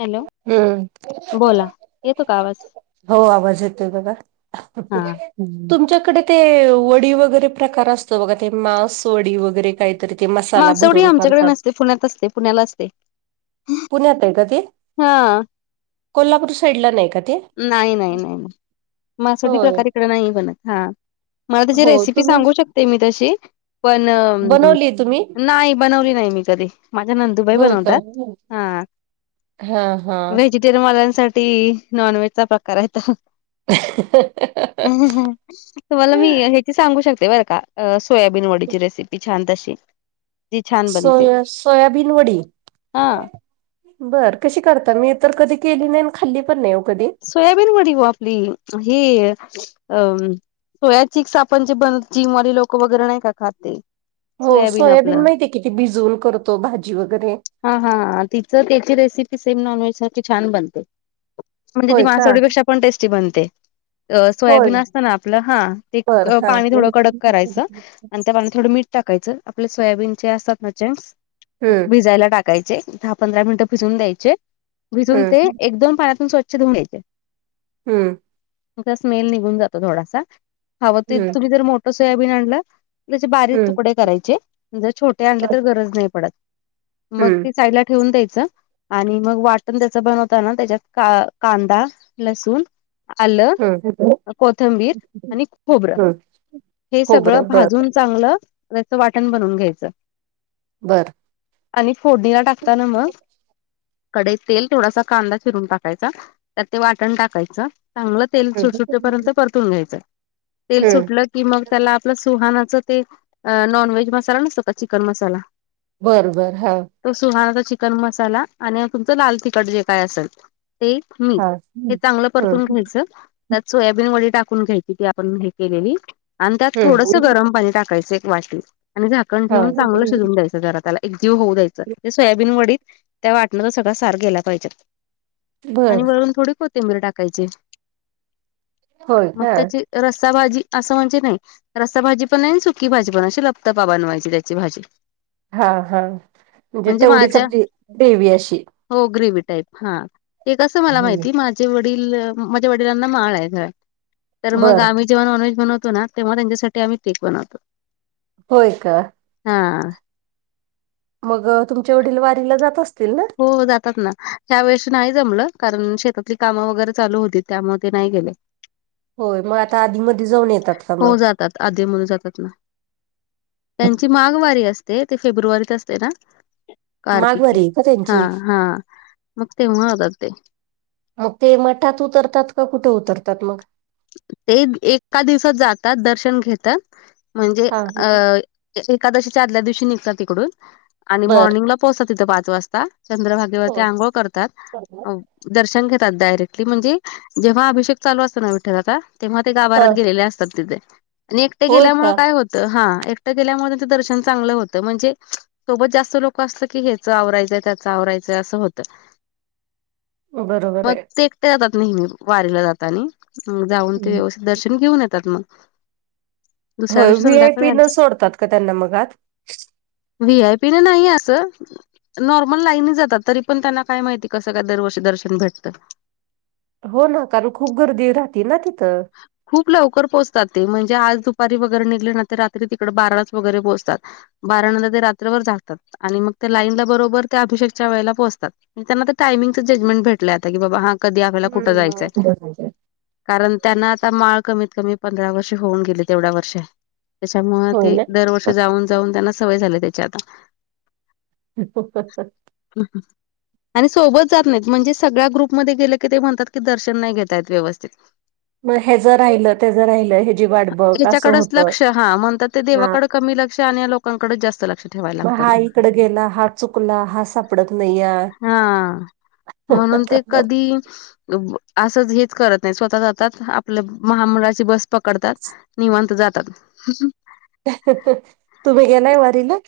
Hello हम्म बोला येतो का आवाज हो आवाज येतोय बघा [inaudible] हा तुमच्याकडे ते वडी वगैरे प्रकार असतो बघा ते मांस वडी वगैरे काही तरी ते मसाला मासवडी भरून आमच्याकडे करतात नसते पुण्यात असते पुण्याला असते पुण्यात हाय का ते? हा कोल्हापूर साईड ला नाही का ते? नाही नाही नाही नाही मांसाचे होय. प्रकार इकडे नाही बनत हा मला त्याची हो रेसिपी तुम्ही सांगू शकते मी तशी पण बनवलीय तुम्ही? नाही बनवली नाही मी कधी माझ्या नंदुबाई होय का? बनवतात. हा हा हा तिर मालांसाठी नॉन व्हेज चा प्रकार आहे त्यात [unintelligible] ह ह तुम्हाला मी ह्याची सांगू शकते बरं का? अ सोयाबीन वडीची रेसीपी छान तशी जी छान बनते सोया सोयाबीन वडी हा बर कशी करता? मी तर कधी केली नाही? आणि खाल्ली पण नाही ओ कधी? सोयाबीन वडी ओ आपली ही अं सोया चिक्स आपण जे बन जिमवाली लोक वगैरे नाही का खाते हो सोयाबीन माहिती आहे भिजवून भाजी वगैरे हा हा तिचं त्याची रेसिपी सेम नॉन व्हेज छान बनते म्हणजे ती होय का? मासवडीपेक्षा पण टेस्टी बनते अ सोयाबीन होय असतं ना आपलं हा ते बर हा पाणी हम्म थोडं कडक करायचं आणि त्या पाणी थोडं मीठ टाकायचं आपले सोयाबीनचे असतात ना चचेंक्स हम्म भिजायला टाक काय ते दहा पंधरा मिनिटं भिजून द्यायचे भिजून ते एकदम पाण्यातून स्वच्छ धुन घ्यायचे हुम्म तेचा स्मेल निघून जातो थोडासा हवं ते हम्म तुम्ही जर मोठं सोयाबीन आणलं त्याचे बारीक हम्म तुकडे करायचे छोटे आणले तर गरज नाही पडत मग हम्म ते साय ठेवून द्यायचं आणि मग वाटण त्याच बनवताना त्याच्यात का कांदा, लसुण, आलं, हम्म कोथंबीर, आणि खोबरं, हम्म हे सगळं खोबरं बर भाजून चांगलं त्याच वाटण बनून घ्यायचं. बर आणि फोडणीला टाकता ना मग कढईत तेल थोडासा कांदा चिरून टाकायचा त्यात ते वाटण टाकायचं चांगलं तेल हम्म सुटपर्यंत परतून घ्यायचं तेल हम्म सुटलं कि मग त्याला आपलं सुहानाच ते नॉन व्हेज मसाला नसतो का चिकन मसाला बर, बर, हा तो सुहाणाचा चिकन मसाला आणि तुमचं लाल तिखट जे काय असेल ते मी हा हे हम्म चांगलंपरतून घ्यायचं त्यात सोयाबीन वडी टाकून घ्यायची ती आपण हे केलेली आणि त्यात थोडंसं हम्म गरम पाणी टाकायचं एक वाटी आणि झाकण हा ठेवून चांगलं शिजून द्यायचं घरातला एक जीव होऊ दयचा ते सोयाबीन वडीत त्या वाटणंचा सगळं सार गेला पाहिजेत. आणि बर वरून थोडी कोथिंबीर टाकायची होय मग का त्याची रसाभजीआस म्हणजे, नाही रसा भाजी पण नाही सुकी भाजी पण अशी लप्त पा बनवायची त्याची भाजी हा हा म्हणजे तेवढीच आप ग्रेवी अशी हो ग्रेवी टाईप, हा ते कसं मला हम्म. माहिती माझ वडील माझ्या वडिलांना माळ आहे तर मग बर आम्ही, जेव्हा नॉनव्हेज बनवतो ना तेव्हाच्यासाठी आमही केक बनवतो होय का हा मग तुमच्य वडील वारीला जात असतील ना हो जातात ना त्यावेेळेशी नाही जमलं कारण शेतातली कामं वगैरे चालू होती त्यामध्ये नाही गेले, होय मग आता आधी मध्यजाऊन येतात का हो मग जातात आधी म्हणून जातात ना त्यांची माघवारी असते ते फेब्रुवारीत असते ना कार्तिके माघवारी आहे का हा त्यांची हा मग तेव्हा होतात ते मग ते मठात उतरतात का कुठे उतरतात मग ते एका दिवसात जातात दर्शन घेतात म्हणजे हा अ एकादशीच्या आदल्या दिवशी निघतात तिकडून आणि बर मॉर्निंगला पोहोचतात तथं पाच वाजता चंद्रभाग देव ते हो आंघोळ करतात. दर्शन घेतात डायरेक्टली म्हणजे जेव्हा अभिषेक चालू असत ना विठल आता तेव्हा ते हा गाभारात गेलेले असतात, तिथे आणि एकटे होय गेल्यामुळे का काय होत त हा, एकटं गेल्यामुळे ते दर्शन चांगलं होतं म्हणजे सोबत जास्त लोकं असलं की ह्याचं आवरायचंय त्याचं आवरायचंय असं होतं. बरोबर मग आहे ते एकटे जातात नेहमी वारीला जातानी, जाऊन ते दर्शन घेऊन येतात मग. दुसऱ्या होय, दिवशी व्ही. आय. संध्याकाळी पी. नं आले सोडतात का त्यांना मग आत? व्ही. आय. पी. नं नाही असं नॉर्मल लाईननच जातात, तरी पण त्यांना काय माहिती कसं काय दरवर्षी दर्शन भेटतं? हो ना कारण खूप गर्दी राहती ना तिथं. खूप लवकर पोचतात ते, म्हणजे आज दुपारी वगेरे निघले ना तर रात्री तिकडे बाराच वगेरे पोचतात. बाराणंद ते रात्रभर जागतात आणि मग त्या लाईनला बरोबर त्या अभिषेकच्या वेळेला पोचतात. त्यांना तर टायमिंगच जजमेंट भेटलंय आता की बाबा हा कधी आपल्याला कुठं जायचंय. कारण त्यांना आता माळ कमीत कमी पंधरा वर्ष होऊन गेले तेवढ्या वर्ष. त्याच्यामुळं होय ते ना दरवर्ष जाऊन जाऊन त्यांना सवय झाली त्याची आता. उउ ह्ह ह्ह ह ह आन सोबत जात नाहीत, म्हणजे सगळ्या ग्रुपमध्ये गेले की ते म्हणतात की, दर्शन नाही घेतायेत व्यवस्तित. म ह्येचं राहिलं त्याचं राहिलंय. याच्याकडच लक्ष. हा, म्हणतात ते हा देवाकडे कमी लक्ष आणि लोकांकडेच जास्त लक्ष. ठेवायला मग लागतं हा इकडं गेला, हा चुकला, हा सापडत नाही यार हाआ म्हणून ते कधी, स्स ब असंच हेच करत नाही स्वतः जात तात. आपल्या महामंडळाची बस पकडतात, निवांत जातात. ह ह ह... तुम्ही गेलाय वारीला?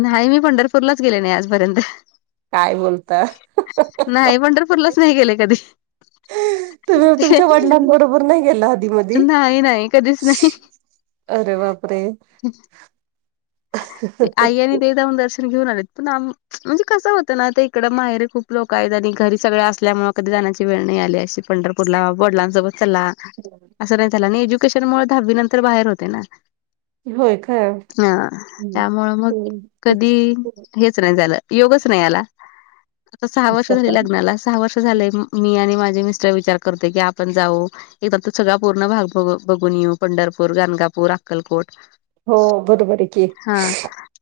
न्हाई, मी पंढरपूरलाच गेले नाही आजपर्यंत. काय बोलता न्हाई पंढरपूरलाच नाही गेले कधी. तुम्ही अअह्ये तुमच्या वडिलांबरोबर नाही गेला आधी मधी ह न्हाई न्हाई, कधीच नाही. अरे बापरे! अह्ह ते आई आणि दे दाऊन दर्श घ्यून आलेत. पण म्हणजे [inaudible] आनी कसं होत ना ते इकडं माहेर खूप [unintelligible] सगळं असल्यामुळं कधी जाण्याची वेळ नाही आली अशी, पंढरपूरला वडलांसोबत चला, असं नाही झाला, नी एज्युकेशन मुळे दहावी नंतर बाहेर होते ना. होय काय? त्यामुळं मग हम्म. कधी, हेच नाही झालं, योगच नाही आला. सहा वर्ष झाली लग्नाला. सहा वर्ष झाले मी आणि माझे मिस्टर विचार करतोय की आपण जाऊ एकदा तो सगळा पूर्ण भाग बघू बघून येऊ, पंढरपूर, गणगापूर, अक्कलकोट. हो, बरोबरय की. हाआ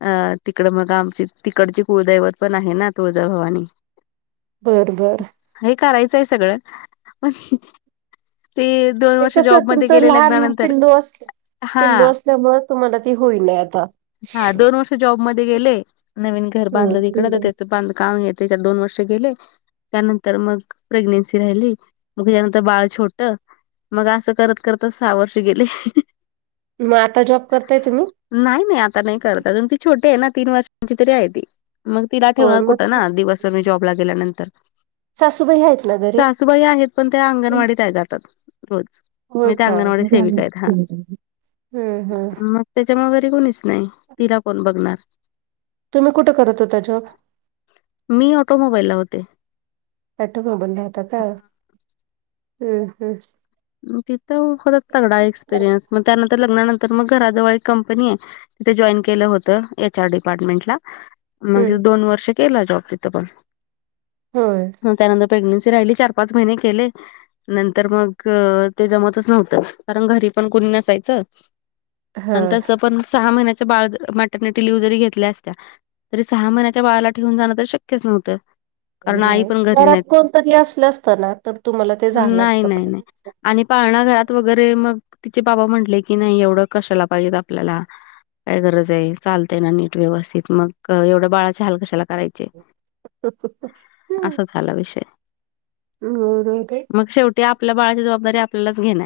आ तिकड मग आमची तिकडची कुळदैवत पण आहे ना, तुळजाभवानी. बर बर. हे करायचं आहे सगळं. पणश ते दोन ते वर्ष कसं जॉबमध्ये तुमचं गेले लहान लग्नानंतर पिल्लू अस्स हा पिल्लू असल्यामुळे तुम्हाला ती होईना आता. हा दोन वर्ष जॉबमध्ये गेले, नवीन घर बांधलं तिकडं तर हम्म. त्याचं बांधकाम हेत त्याच्यात दोन वर्ष गेले त्यानंतर मग प्रेग्नेन्सी राहिली, मग त्यानंतर बाळ छोटं मग असं करत करतच सहा वर्ष गेले एह्हह मग आता जॉब करताय तुम्ही? नाही नाही आता नाही करत, अजून ती छोटी आहे ना तीन वर्षांची तरी आहे ती मग. तिला होय ठेवणार कुठं मग ना दिवसभर मी जॉबला गेल्यानंतर? सासूबाई आहेत ना ग? सासूबाई आहेत पण त्या अंगणवाडीत आहे जातात रोज. हो मी त्या का? अंगणवाडी सेविका आहेत हा हम्म हम्म. मग त्याच्यामुळे घरी कोणीच नाही तिला कोण बघणार? तुम्ही कुठं करत होता जॉब? मी ऑटोमोबाईलला होते. ऑटोमोबाईलला होता का? हम्म हम्म. तिथं [unintelligible] तगडा एक्सपिरियन्स, मग त्यानंतर लग्नानंतर मग घराजवळ एक कंपनी आहे. तिथे जॉईन केलं होतं, एच आर डिपार्टमेंटला. हम्म म्हणजे दोन वर्ष केला जॉब तिथं पण होय मग त्यानं प्रेग्नेन्सी राहिली चार पाच महिने केले, नंतर मग ते जमतचं नव्हतं कारण घरी पण कुणी नसायचं हा आणि तसं पण सहा महिन्याच्या बाळ मटर्निटी लिव्ह जरी घेतल्या असत्या तरी सहा महिन्याच्या बाळाला ठेवून जाणं तर शक्यचं नव्हतं. कारण आई नाही पण घरी घरात नाहीत. कोणतरी असलं असतं ना तर तुम्हाला ते झालं नाही असतं. नाही नाही आणि पाळणा घरात वगैरे मग तिचे बाबा म्हंटले की नाही एवढं कशाला पाहिजेत आपल्याला काय गरज आहे? चालतेय ना नीट व्यवस्थित मग एवढ्या बाळाचे हाल कशाला करायचे? असा झाला विषय. हम्म [unintelligible] ते आपल्या बाळाची जबाबदारी आपल्यालाच घेणं.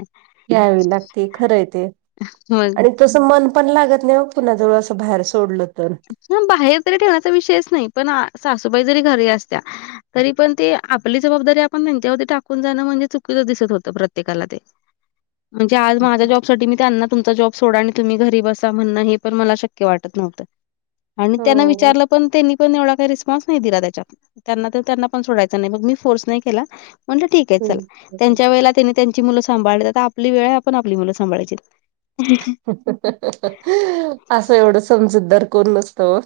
घ्यावी लागते खरं आहे ते, मग आणि तसं मन पण लागत नाही ओ कुणा जवळ असं बाहेर सोडलं तर. हा बाहेर तरी ठेवण्याचा विषयच नाही पण सासूबाई जरी घरी असत्या तरी पण ते आपली जबाबदारी आपण त्यांच्यावर टाकून जाणं, म्हणजे चुकीचं दिसत होतं प्रत्येकाला ते. [inaudible] म्हणजे आज माझ्या जॉबसाठी मी त्यांना तुमचा जॉब सोडा आणि तुम्ही घरी बसा म्हणणं, हे पण मला शक्य वाटंत नव्हतं. आणि त्यांना हो विचारलं पण त्यांनी पण एवढा काही रिस्पॉन्स नाही दिला त्याच्यात. त्यांना तर त्यांना पण सोडायच नाही, मग मी फोर्स नाही केला म्हटलं ठीक आहे चला, त्यांच्या वेळेला त्यांनी त्यांची मुलं सांभाळीत, आता आपली वेळ आपण आपली मुलं सांभाळायची. असं एवढं समजूतदार कोण नसतं ओ.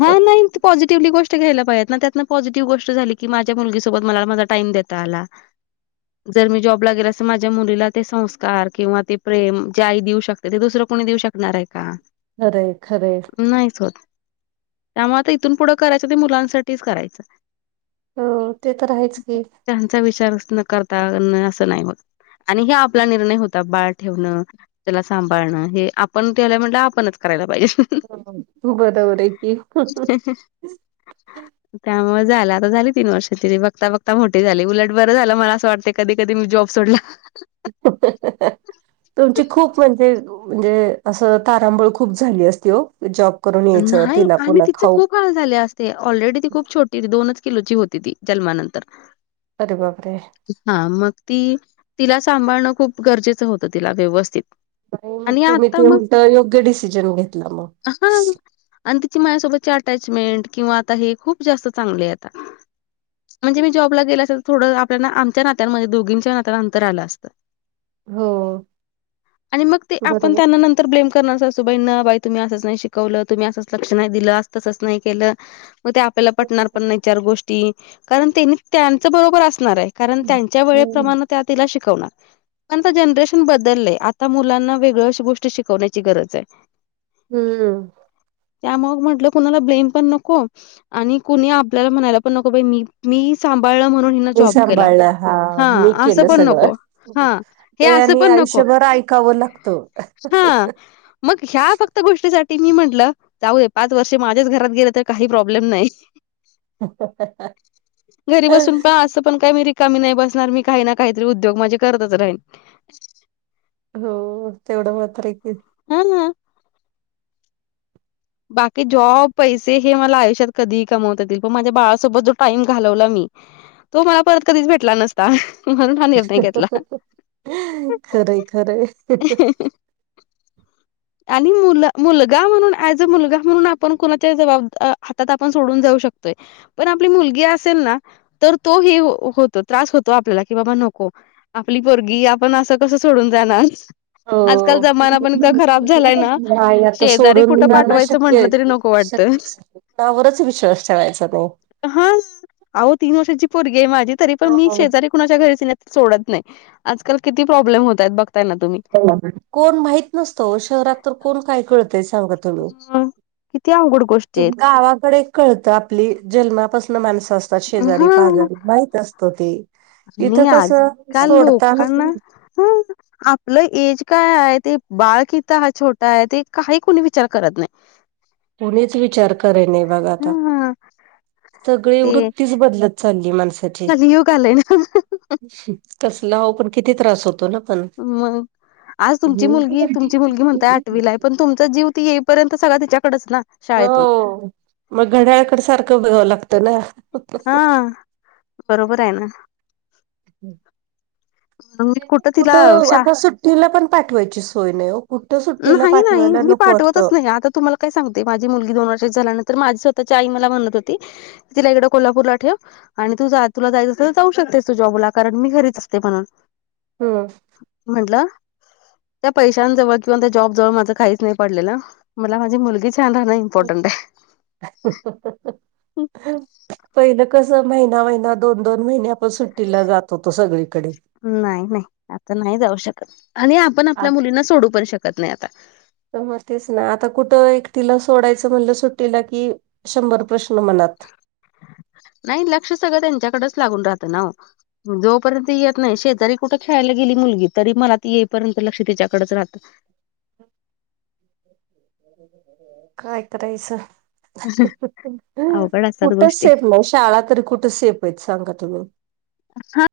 हा नाहीत पॉझिटिवली गोष्ट घ्यायला पाहिजेत ना, त्यात पॉझिटिव्ह गोष्ट झाली की, माझ्या मुलगीसोबत मला माझा टाईम देता आला. [inaudible] जर मी जॉबला गेले असते, माझ्या मुलीला ते संस्कार किंवा ते प्रेम जे आई देऊ शक तर ते दुसरं कोणी देऊ शकणार आहे का? खरंय खरंय. नाहीच होत. त्यामुळे आता इथून पुढं करायचं ते मुलांसाठीच करायचं. हो ते तर आहेचं की. त्यांचा विचार न करता असं नाही मग. आणि हे आपला निर्णय बाळ ठेवणं. त्याला सांभाळणं हे आपण केलाय म्हणाल्यावर आपणच करायला पाहिजे. बरोबर आहे की. [inaudible] [inaudible] त्यामुळे झालं आता झाली तीन वर्ष तरी बघता बघता मोठी झाली उलट बरं झालं मला असं वाटतंय कधी कधी मी जॉब सोडला. [inaudible] तुमची खूप म्हणजे म्हणजे असं तारांबळ खूप झाली असती हो. जॉब करून यायचं नाही तिला आणि पुन्हा तिचे खाऊ खूप हाल झाले असते ऑलरेडी ती खूप छोटी दोनच किलोची होती ती जन्मानंतर अरे बापरे! हां मग ती तिला सांभाळणं खूप गरजेचं होतं तिला व्यवस्थित. नाही मग आणि तुम्ही आता ते मग उलट योग्य डिसिजन घेतला मग. हां. आणि तिची माझ्यासोबतची अटॅचमेंट किंवा आता हे खूप जास्त चांगले आहे आता. म्हणजे मी जॉबला गेला असते तर थोडं आपल्या आमच्या नात्यांमध्ये दोघींच्या नात्यात अंतर आलं असतं. [inaudible] आणि मग ते आपण बरोबर त्याना नंतर तर ब्लेम करणार सुबाईना बाई तुम्ही असंच नाही शिकवलं. तुम्ही असंच लक्ष नाही दिलं अस तसंच नाही केलं मग ते आपल्याला पटणार पण नाही चार गोष्टी कारण त्यांनी त्यांच बरोबर असणार आहे. कारण त्यांच्या हम्म वेळेप्रमाणे त्या तिला शिकवणार. पण आता जनरेशन बदललंय आता मुलांना वेगळंच गोष्ट शिकवण्याची गरज आहे. हम्म. त्या मग म्हटलं कुणाला ब्लेम पण नको आणि कुणी आपल्याला म्हणायला पण नको बाई मी मी सांभाळलं म्हणून हिण मी सांभाळला हां मी केलं पण सगळं नको हा हे ते असं आणि पण नको आयुष्यभर ऐकावं लाग त. हा मग ह्या फक्त गोष्टीसा ठी की मी म्हटलं जाऊदे पाच वर्षे माझेच घरात गेलं तर काही प्रॉब्लेम नाही. घरी बसून पण असं पण काय मी रिकामी नाही बसणार मी काही ना काहीतरी उद्योग माझे करतच राहिन. हो तेवढं मात्र आहे की. हां. बाकी जॉब पैसे हे मला आयुष्यात कधीही कमवता येतील पण माझ्या बाळासोबत जो टाईम घालवला मी [inaudible] तो मला परत कधीच भेटला नसता म्हणून हा निर्णय घेतला. खरं आहे, खरं आहे. आणि मुलगा म्हणून एज अ मुलगा म्हणून आपण कोणाच्या जबाब हातात आपण सोडून जाऊ शकतोय पण आपली मुलगी असेल ना तर तो ह होतो त्रास होतो आपल्याला की बाबा नको आपली पोरगी आपण असं कसं सोडून जाणार आजकाल हो जमाना पण क नाही आता कुठं सोडून जाणं पाठवायचं म्हटलं शक्य तरी नको वाटतं शक्यचं नाह कोणावरच विश्वास ठेवायचा नाही. हां अहो तीन वर्षाची पोरगी आहे माझी तरी पण मी हो. शेजारी कुणाच्या घरी तिला सोडत नाही आजकाल किती प्रॉब्लेम होत आहेत बघताय ना तुम्ही कोण माहित नसतं वो शहरात तर कोण काय कळतय सांगा तूम्ही. हा किती अवघड गोष्ट तुम गावाकडं एक कळतं आपली जन्मापासन माणसं असतात आहेत शेजारी हा पाजारी माहित असतं [inaudible] आणि इथं कसं आजकाल सोडताना लोकांना [unintelligible] आपलं ऐज काय आहे ते बाळ किती हा छोट आहे ते काही कोणी विचार करत नाही. कोणीच विचार करेणे नाही बघा आता हं सगळी ते वृत्तीच बदलत चालली आहं माणसाची कलियुग आलंय ना कसलं अहो पण किती त्रास होतो ना. पण. मग आज तुमची हम्म. मुलगी तुमची मुलगी म्हणताय आठवीला आहे पण तुमचा जीव ती येईपर्यंत सगळा तिच्याकडेच ना शाळेतून हो मग घड्याळकड सारखं लागतं ना हा बरोबर आहे ना. मी तिला कुठं शा आता सुट्टीला पण पाठवायची सोय नाही वो. नाही नाही मी पाठवतच नाही आता तुम्हाला काय सांगते माझी मुलगी दोन वर्षाची झाल्यानंतर माझी स्वतःची आई मला म्हणत होती तिला इकडं कोल्हापूरला ठेव आणि तू तुला जायच तर तर जाऊ शकतेस तू जॉबला. कारण मी घरीच असते म्हणून हम् म्हणलं त्या पैशां जवळ किंवा त्या जॉब जवळ माझं काहीच नाही पडलेलं मला माझी मुलगी छान राहंण इम्पॉर्टंट आहे. [inaudible] पहिलं कस महिना महिना दोन दोन महिने आपण सगळीकडे. नाही नाही आता नाही जाऊ शकत. आणि आपण आपल्या मुलींना सोडू पण शकत नाही आता. तर मग तेच ना आता कुठं एकटीला सोडायचं म्हणलं सुट्टीला कि शंभर प्रश्न मनात. नाही लक्ष सगळं त्यांच्याकडच लागून राहत ना वो. जोपर्यंत येत नाही शेजारी कुठं खेळायला गेली मुलगी तरी मला ती येईपर्यंत लक्ष तिच्याकडच राहतं. काय करायचं! अवघड असतात कुठ गोष्टी. सेफ नाही. शाळा तरी कुठ सेफ आहे? सांगा तुम्ही.